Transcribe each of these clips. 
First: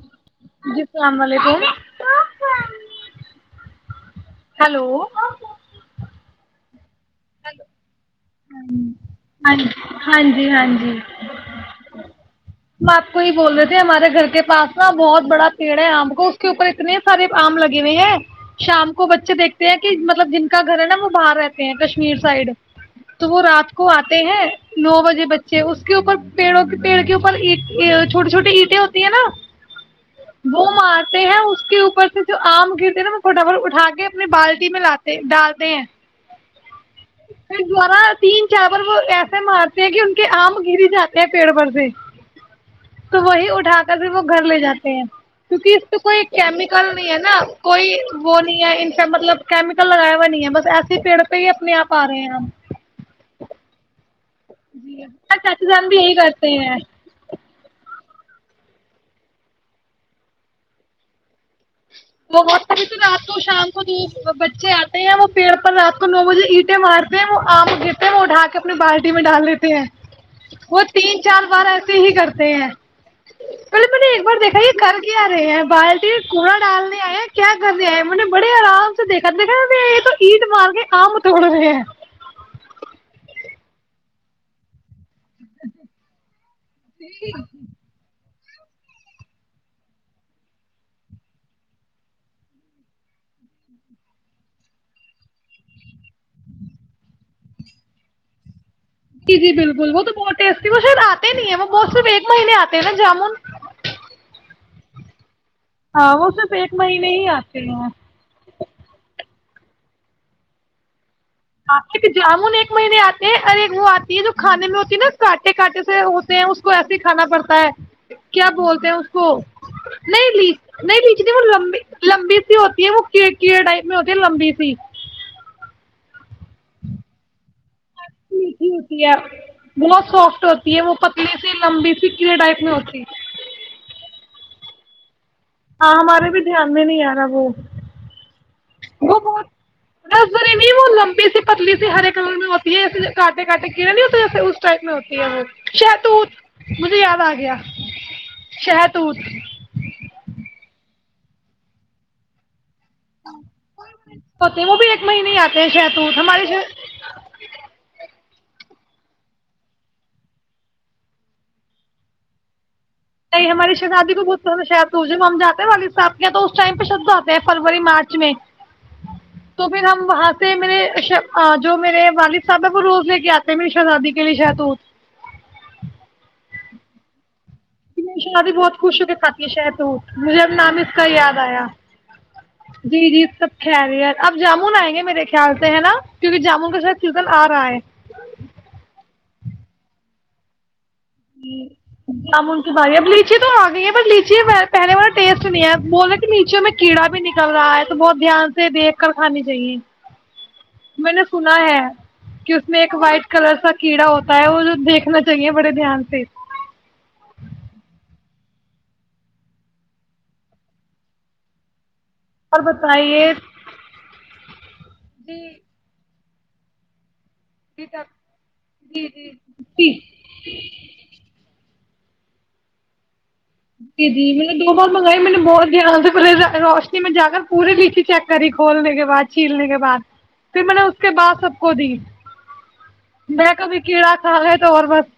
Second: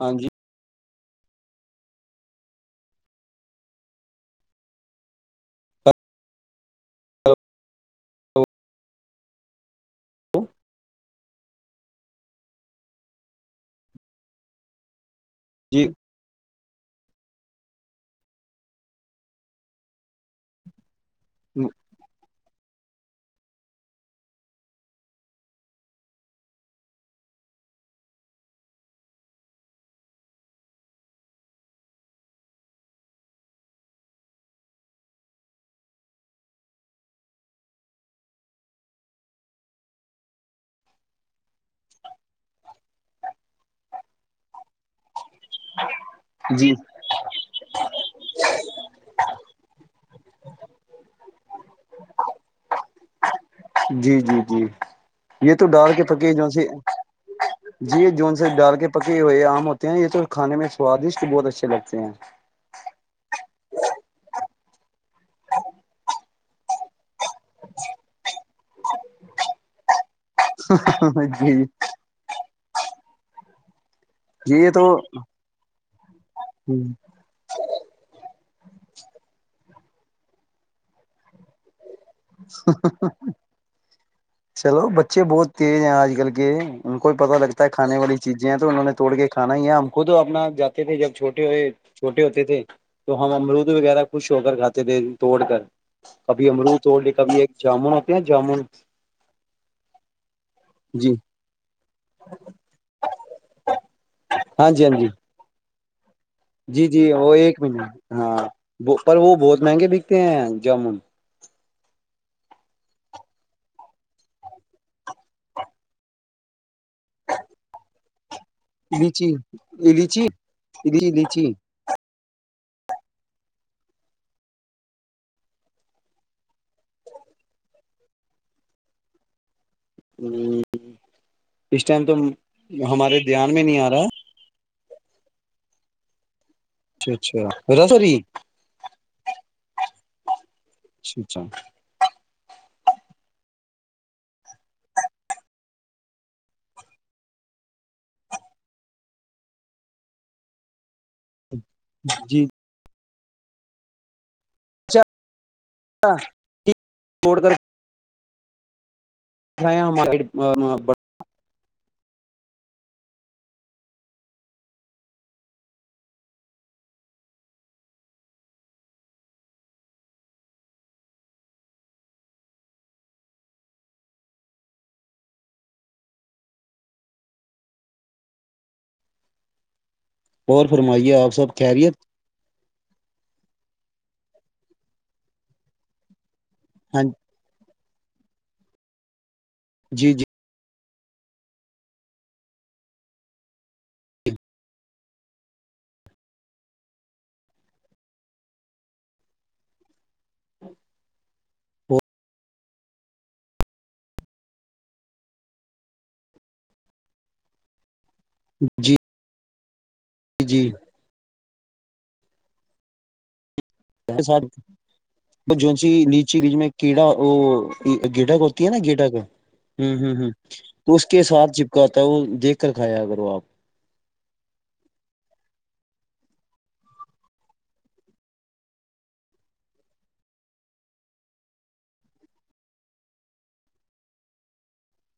ہاں جی اللام علیکم ہیلو ہلو ہ ہ ہاں جی ہاں جی ہم آپ کو ہی بول رہے تھے ہمارے گھر کے پاس نا بہت بڑا پیڑ ہے جی آم کو کے اوپر اتنے سارے آم لگے ہوئے ہیں شام کو بچے دیکھتے ہیں کہ مطلب جن کا گھر ہے نا وہ باہر رہتے ہیں کشمیر سائڈ تو وہ رات کو آتے ہیں نو بجے بچے اس کے اوپر پڑوں کے پیڑ کے اوپر چھوٹی چھوٹی اینٹیں ہوتی ہیں نا وہ مارتے ہیں اس کے اوپر سے جو آم گرتے ہیں نا وہ فوٹافھٹ اٹھا کے اپنی بالٹی میں لاتے ڈالتے ہیں دوارا تین چار بار وہ ایسے مارتے ہیں کہ ان کے آم گری جاتے ہیں پیڑ پر سے تو وہی اٹھا کر بھی وہ گھر لے جاتے ہیں کیونکہ تو کوئی جی کیمیکل نہیں ہے نا کوئی وہ نہیں ہے ان سے مطلب کیمیکل لگائے ہوئے بس ایسے پیڑ پہ ہی اپنے آپ آ رہے ہیں جی جی جی یہ تو چاچو جان ڈال بھی کے یہی پکے ج کرتے سے ہیں جی یہ جون سے ڈال کے پکے ہوئے آم ہوتے ہیں یہ تو کھانے میں سوادشٹ بہت اچھے لگتے ہیں وہ وقت بھی تو رات تو شام دو بچے آتے ہیں وہ پیڑ پر رات کو نو بجے اینٹیں مارتے ہیں وہ آم دیتے ہیں وہ اٹھا کے اپنی بالٹی میں ڈال دیتے ہیں وہ تین ہیں چار جی بار ایسے ہی کرتے ہیں پہلے میں نے ایک بار دیکھا یہ کرل کی آ رہے ہیں بالٹیین کوڑا ڈالنے آئے کیا کرنے آئے م نے بڑے آرام سے دیکھا دیکھا یہ تو عید مار کے آم توڑ گے چلو ب بچے بہت تیز ہیں آج کل کے ان کو ہی پت لگتا ہے کھانے والی چیزیں ہیں تو انہوں نے توڑ کے کھانا ہی ہے ہم خود اپنا جاتے تھے جب چھوٹے ہو چھوٹے ہوتے تھے تو ہم امرود وغیرہ خوش ہو کر کھاتے تھے توڑ کر کبھی امرود س کا بھی ایک جامن ہوتے نا جامن جی جی بالکل وہ تو بہت ٹیسٹی ہے وہ شاید جی آتے نہیں ہے وہ مسف ایک مہینے آتے نا جمن ہاں جی ہاں جی ایک جی جی مہینے ہی وہ ایک آتے مہین ہیں ہاں پر وہ بہت مہنگے بکتے ہیں جامن آ جامن ایک مہینے آتے ہیں ار وہ آتی ہے جو کھانے میں ہوتی ہے نا کانٹے کانٹے سے ہوتے ہیں اس کو ایسے ہی کھانا پڑتا ہے کیا بولتے ہیں اس کو لیچی لیچی نہیںچ نہیں لیچ وہ لیچی لمبی لمبی ہوتی ہے وہ کی ٹائپ میں ہوتی ہے لمبی سی ہ میٹھی ہوتی ہے بہت سافٹ ہوتی ہے وہ پتلی سی اس لمبی ٹائم سی تو کیڑے ٹائپ میں ہوتی ہمارے دھیان میں نہیں آ رہا ہاں ہمارے بھی ہمم نہیں اچھا یارا وہ اچھا رسری وہ بہت ری وہ لمبی سی اچھا اچھا پتلی سی ہر کلر میں ہوتی ہے ایے کاانٹے کاانٹے کیڑے نہیں ہوتے ایسے اس ٹائپ میں ہوتی ہے وہ شہتوت مجھے یاد آ گیا شہتوت جی ستے وہ بھی ایک اچھا مہینے ہی آ کہ سے ت ساری سے چھوڑ سں نہیں ہماری شہزادی کو بہت پسند شہ جب ہم جاتے ہیں والد صاحب کے تو اس ٹائم پہ شبد آتے ہیں فروری مارچ میں تو پھر ہم وہاں سے میرے جو میرے والد صاحب ہیں وہ روز لے کے آتے ہیں میری شہزادی کے لیے شہتوت ان شاء اللہ بھی بہت خوش ہو کے کھاتی ہے شاید وہ مجھے اب اور نام اس کا فرمائیے آپ یاد سب آیا خیریت جی جی سب خہری ہے اب جامن آئیں گے میرے خیال سے ہے نا کیونکہ جامن کا شاید ہاں چزن آ رہا ہے جی جی جامن کی باری اب لیچی تو آ گئی ہے ب لیچی پہلے والا ٹیسٹ نہیں ہے بول رہے کہ لیچیوں میں کیڑا بھی نکل رہا ہے تو بہت دھیان سے دیکھ کر کھانی چاہیے میں نے سنا ہے کہ اس میں ایک وائٹ کلر سا کیڑا ہوتا ہے وہ جو دیکھنا چاہیے بڑے دھیان سے جی جی اور بتائیے ساتھ جی جونسی نیچ چی بیز میں کیڑا وہ جی سب گٹک ہوتی ہے نا جی گیٹک جی ہ جی ہ ہ تو اس کے ساتھ کاتا ہے وہ دیکھ کر کھایا اگر وہ آپ جی جی میں نے دو بار منگائی نے بہت دھیان سے پے روشنی میں جا کر پورے لیچی چیک کری کھولنے کے بعد چھیلنے کے بعد پھر میں نے اس کے بعد سب کو دی میں کبھی کیڑا کھا گ تو اور بس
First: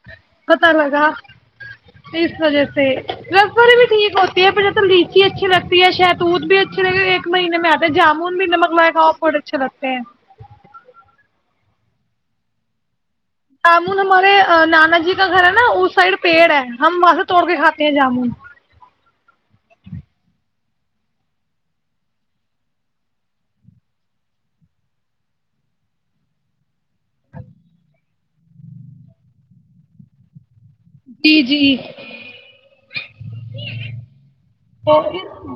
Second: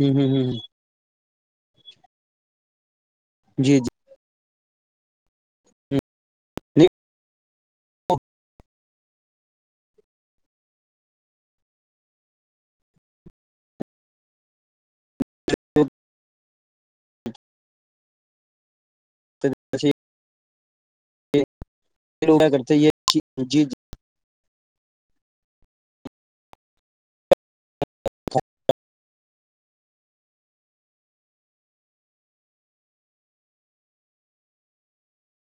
ہوں ہ ہ پتہ لگا اس وجہ سے روری جی جی بھی ٹھیک ہو پ پ لیچی اچھی لگتی ہےایدت دود بھی اچھی لگ ایکہینے میں جامن بھی مگ م ہاپڈ اچھا لگتے ہیں جامن ہمارے نانا جی کا گھر ہے نا اس سائڈ پیڑ ہے ہم وہاں سے توڑ کے کھاتے ہیں جامن کرتے یہ ج بہار کی اوج عا رہی ہے جی جی اور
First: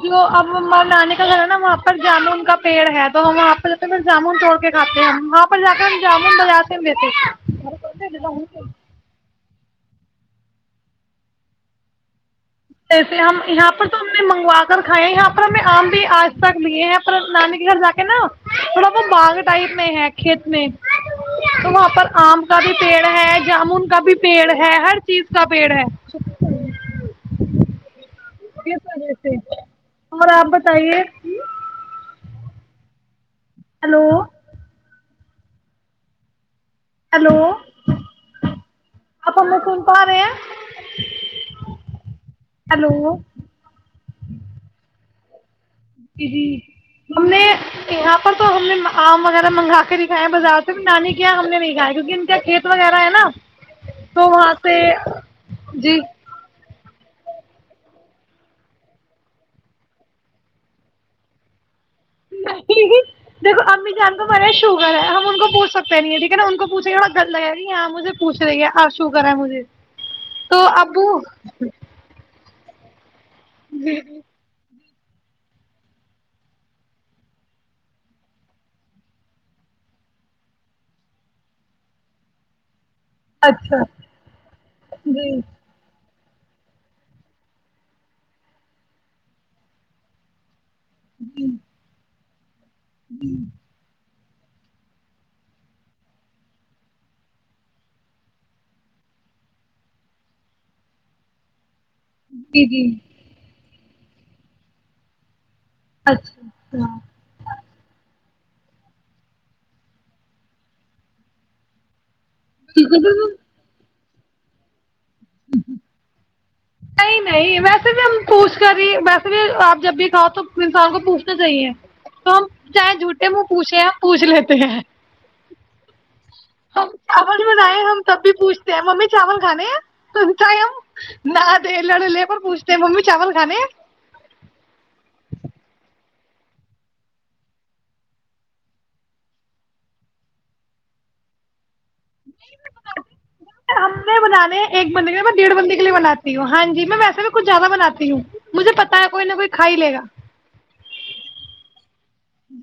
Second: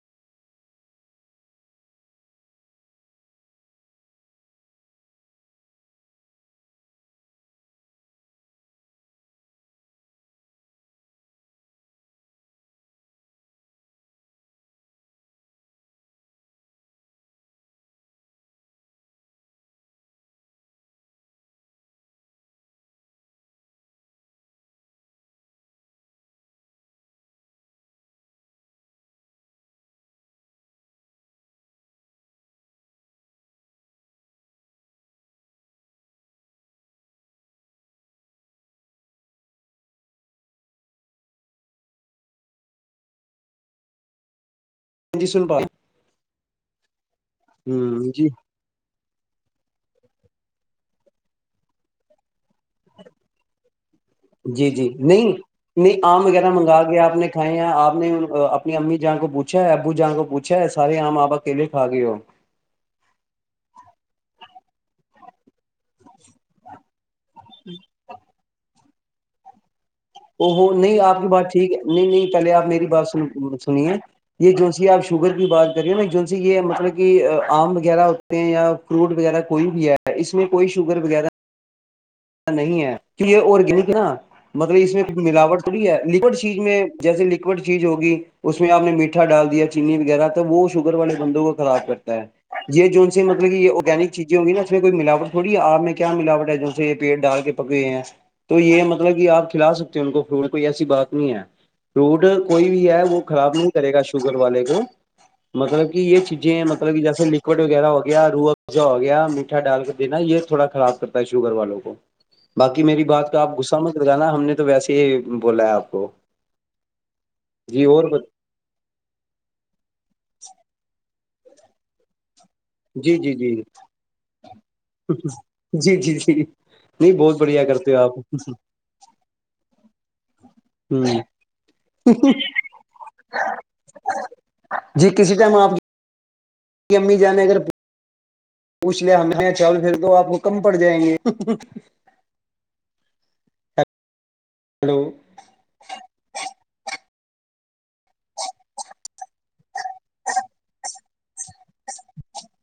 جو اب ہمار نانی کا گھر ہے نا وہاں پر جامن کا پیڑ ہے تو ہم وہاں پ جات جامن توڑ کے کھاتے ہیں وہاں پر جا کے ہم جامن بجاتے جسے ہم یہاں پر تو ہم نے منگوا کر کھائے ہیں یہاں پر ہمیں آم بھی آج تک لیے ہیں پر نانی کے گھر جا کے نا تھوڑا وہ باغ ٹائپ میں ہے کھیت میں تو وہاں پر آم کا بھی پیڑ ہے جامن کا بھی پیڑ ہے ہر چیز کا پیڑ ہے کس وجہ سے اور آپ بتائیے ہیلو ہلو آپ م فوم پا رہے ہیں ہلو ہاں جی سن پال جری ہم نے یہاں جی پر تو ہم نے آؤ مگر منگا کر نہیںکھایا بازار سے نانی کیا ہم نے نہیں کایا کیونکہ ان کا کھیت وغیرہ ہے نا تو وہاں جی سے جی جی آگے آپ نے کھائے ہیں آپ نے اپنی امی جہاں کو پوچھا ہے ابو جہاں کو پوچا سارے آام آپ اکیلے کھا گئے ہو نہیں دیکھو امی جنگ مارے شو ہم ان کو پوچ سکتے نہیں ٹھیک ہےا ان کو پوچھ گا لای یہاں مجھے پوھ رہی ہے آپ شو کرا مجھے ا وہ تو نہیں ابو آپ کی بات ٹھیک ہے نہیں نہیں پہلے آپ نہیں بس میں سنیے یہ جو ج آپ شوگر کی بات کر رہی ہو نا جن سے یہ مطلب کہ آم وغیرہ ہوتے ہیں یا فروٹ وغیرہ کوئی بھی ہے اس میں کوئی شوگر وغیرہ نہیں ہے کہ یہ اچھا آرگینک ہے نا مطلب اس میں ایک جی ملاوٹ تھوڑی ہے لکوڈ چیز میں جیسے لکوڈ چیز ہوگی اس میں آپ نے میٹھا ڈال دیا چینی وغیرہ تو وہ شوگر والے بندوں جی کو خراب کرتا ہے یہ جوون سے مطلب یہ آرگینک چیزیں ہ گی نا اس میں کوئی ملاوٹ تھوڑی آپ میں کیا ملاوٹ ہے جو پیٹ ڈال کے پکے ہیں تو یہ مطلب کہ آپ کھلا سکتے ہیں ان کو فروٹ کوئی ایسی بات نہیں ہے روڈ جی کوئی جی بھی ہے وہ خراب نہیں کرے گا شوگر والے کو مطلب کہ یہ اچھا چیزیں ہیں مطلب ہاں کہ جیسے لکوڈ وغیرہ ہو گیا رواا ہو گیا میٹھا ڈال کر دینا یہ تھوڑا خراب کرتا ہے کر ل بقی میری بات کا آپ غصہ م جانا ہم نے تو ویسے ہی بولا ہے آپ کو نہیں نہیں جی ویسے بھی اور ہم بت- پوچھ کری ویسے بھی آپ جب بھی کھاؤ تو انسان کو پوچھ تو صحیح ہے تو ہم چاہے جی جھوٹے جی وہ جی پوچھے ہمپ پوچھ لیتے ہیں جی جی جی نہیں بہت چاول بھی بڑھیا بنائے کرتے ہم ہو آپ تب بھی پوچھتے ہیں ممی چاول کھانے ہیں تو ہ نہ دے لڑو لے پر پوچھتے ممی چاول کھانے جی کسی ٹائم آپ امی جانے اگر پوچھ لیا ہم نے چاول پھر دو آپ کو کم پڑ جائیں گے ہم بنان ایک ہلو بندے کےے میں ڈڑھ بندے کے لی باتی ہوں ہاں جی میں ویسے کچ زیادہ بناتی ہوں مجھے پتا ہے کوئی نہ کوئی کھاائی لے گا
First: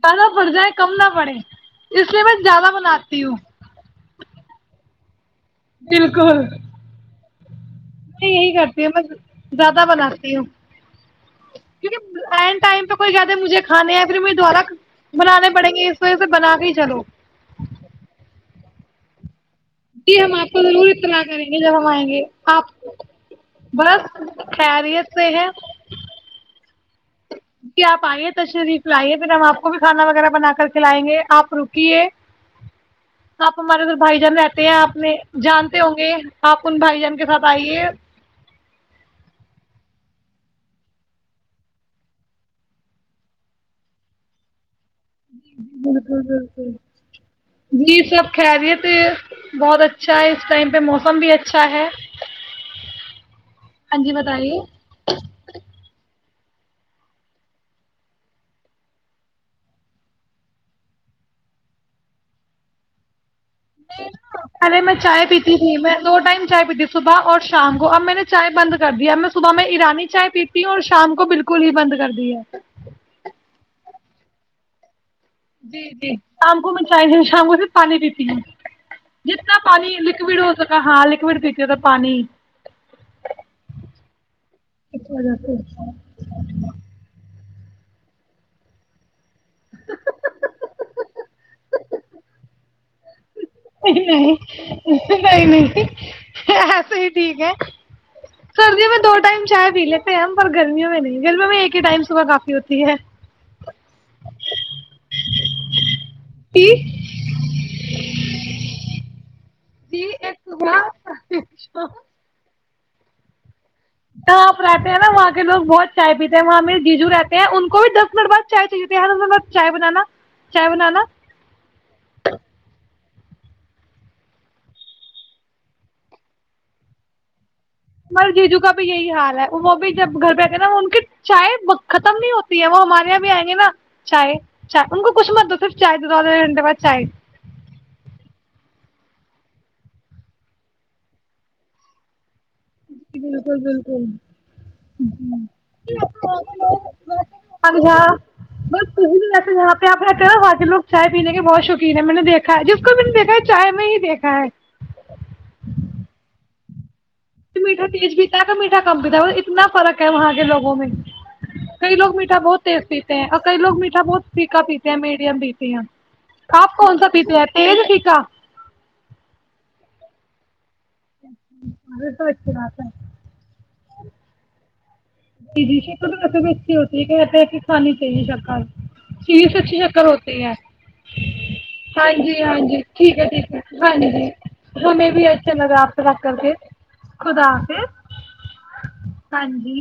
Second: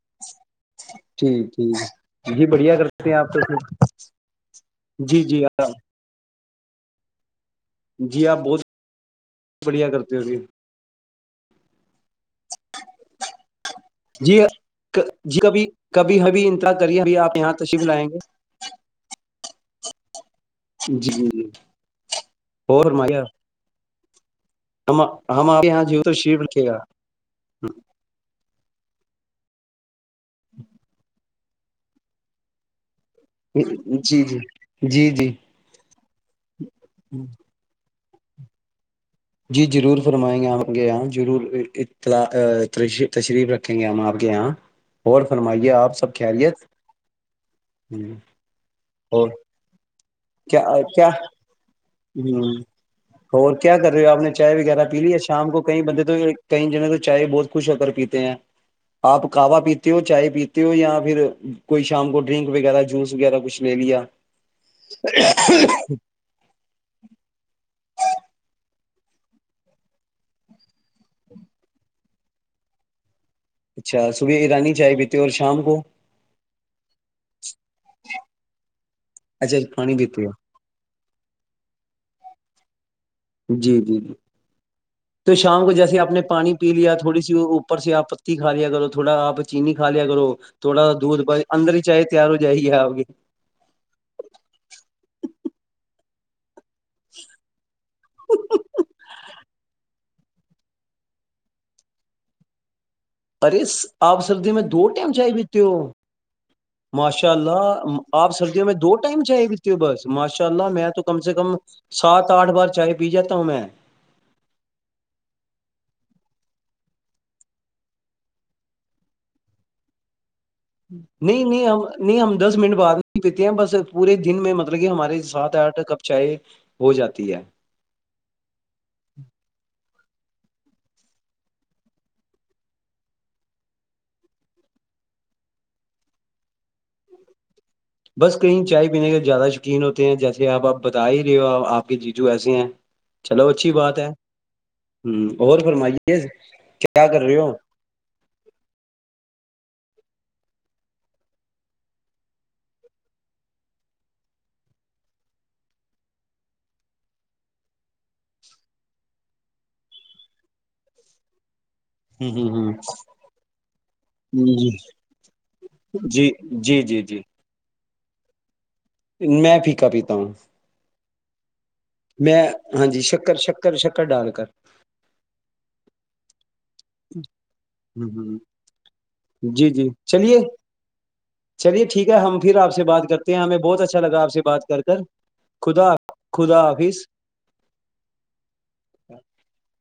پہا پڑ جائے کم نہ پڑے ٹھیک اس لیے ٹھیک میں یہی زیادہ بڑھیا کرتےتے ہیں بناتی آپ ہوں کو جی جی آپ بالکل جی میں آپ یہی بہت کرتی ہوں میں زیادہ بڑھیا کرتے ہو بناتی جی ہوں کیک ٹائم پہ کوئی ج مجھے کھانے پھر مے جی دوبارہ جی بنانے کبھی پڑیں گے اس وجہ کبھی سے ابھی بنا کے ہی انتظار کریے چلو ابھی آپ یہاں تشریف لائیں گے جی ہم آپ کو ضرور جی اطلاع جی جی کریں گے جب ہم آئیں گے آپ اور فرمائیے بس خیریت سے ہے چھا کہ آپ آئیے ت شریف لئی پھر ہم آپ کو بھی کھانا وغیرہ بنا کر کھلائیں گے آپ رکیے آپ ہمارے ادھر بھائی جی جی جان رہتے ہیں جی آپنے جی جانتے ہوں گے آپ ان بھائی جان کے ساتھ آئیے جی ضرور فرمائیں گے آپ کے یہاں ضرور اطلا تشریف رکھیں گے ہم آپ کے یہاں اور جی جی فرمائیے آپ سب بالکل خیریت بالکل جی سب کہ رہیے تو اور بہت اچھا ہے اس کیا ٹائم پہ کیا موسم بھی اچھا ہے ہ اور کیا کر ہاں رہے ہو جی آپ نے چائے بتائیے وغیرہ پی لی ہے شام کو کئی بندے تو کئی جنے تو چائے بہت خوش ہو کر پیتے ہیں آپ کوا پیتے ہو چائے پیتے ہو یا پھر کوئی شام کو ڈرنک وغیرہ جوس وغیرہ کچھ لے لیا نہیںے میں چائے پیتی تھی میں دو ٹائم چائے پیتیھی صبح اور شام کو اب میں نے چائے بند کر دیا میں صبح میں ایرانی چائے پیتی ہوں اور شام کو بالکل ہی بند کر دی ہے اچھا سوبح ایرانی چائے بھی جی جی شام کو میں چاہتی ہوں شام کو صرف پانی پیتی ہوں جتنا پانی لکوڈ ہو سکا ہاں لکوڈ پیتے ہو تو پانی جی جی جی اس تو وجہ سے شام کو جیسے آپ نے پانی پی لیا تھوڑی سی سے آپ پتی کا لیا کرو تھوڑا آپ چینی کا لیا کرو تھوڑا سا دودھ پ اندر ہی چائے تیار ہو جائے گ آپگی نہیں نہیں نہیں نہیں ایسے ہی ٹھیک ہے سردی میں دو ٹائم چائے پی لیتے ہم پر گرمیوں میں نہیں گرمیوں میں ایک ہی ٹائم صبح کافی ہوتی ہے ارے اس آپ سردی میں دو ٹائم چائے پیتے ہو جی ماشاء اللہ آپ سردیوں میں دو ٹائم چاہیے بھی ت ہو بس جی ایک ماشاء اللہ میں تو کم سے سے کم صبح سات آٹھ بار چاہے پی جاتتا ہوں میں تو آپ رہتے ہیں نا وہاں کے لوگ بہت چائے پیتے ہیں وہاں میرے جیجو رہتے ہیں ان کو بھی دس منٹ بعد چائے چاہیتی ہے نا س چائے بنانا چائے بنانا نہیں نہیں ہم نہیں ہم دس منٹ بعد پیتی ہیں بس پورے دن میں مطلب کہ ہماراری سات آٹھ کپ چائے ہو جاتی ہے مل جیجو کا بھی یہی حال ہے وہ وہ بھی ج گھر پہ آئ گے نا ان کی چائے ختم نہیں ہوتی ہے وہ ہمارے یہاں بھی آئیں گے نا چائے چائے ان کو کچھ مت تو صرف چائے دو دو دوے گھنٹے بعد چائے بس کہیں چائے پینے کے زیادہ شیقین ہوتے ہیں جیسے آپ آپ بتا ہی رہے ہو آپ کے جیجو ایسے ہیں جی چلو بالکل اچھی بات ہے ہ اور فرمائیے کیا کر رہے ہو بالکل ج بس بھی یہاں پہ آپ رہتے ہیں نا وہاں سے لوگ چائے پینے کے بہت شوقین ہے میں نے دیکھا ہے جس کو میں نے دیکھا ہے چائے میں ہی دیکھا ہے میٹھا تیز پیتا ہے کہ میٹھا کم پیتا ہے اتنا فرق ہے وہاں کے لوگوں میں کئی لوگ ہوں میٹھا ہوں بہت ہوں تیز پیتے ہیں اور کئی لوگ میٹھا بہت پکا جی پیتے ہیں میڈیم پیتے ہیں جی آپ جی کون جی سا جی پیتے ہیں تیز ھا میں پھیکا پیتا ہوں کیا میں ہاں جی شکر شکر شکر کا ڈال کر جی جی ش کس ا ہوتی ہے کہتے ہیں کہ کھانی ہوں چاہیے ہوں شکر چیز جی اچھی جی شکر چلیے ہوتی ہے چلیے ٹھیک ہاں ہے ہم جی پھر ہاں آپ جی سے بات ٹھیک ہے کرتے ہیں ٹھیک ہمیں ہے بہت ہاں اچھا لگا جی آپ سے بات کر کر ہمیں بھی اچھا لگا خدا آفط رکھ کر کے خدا حافظ خداف ہاں جی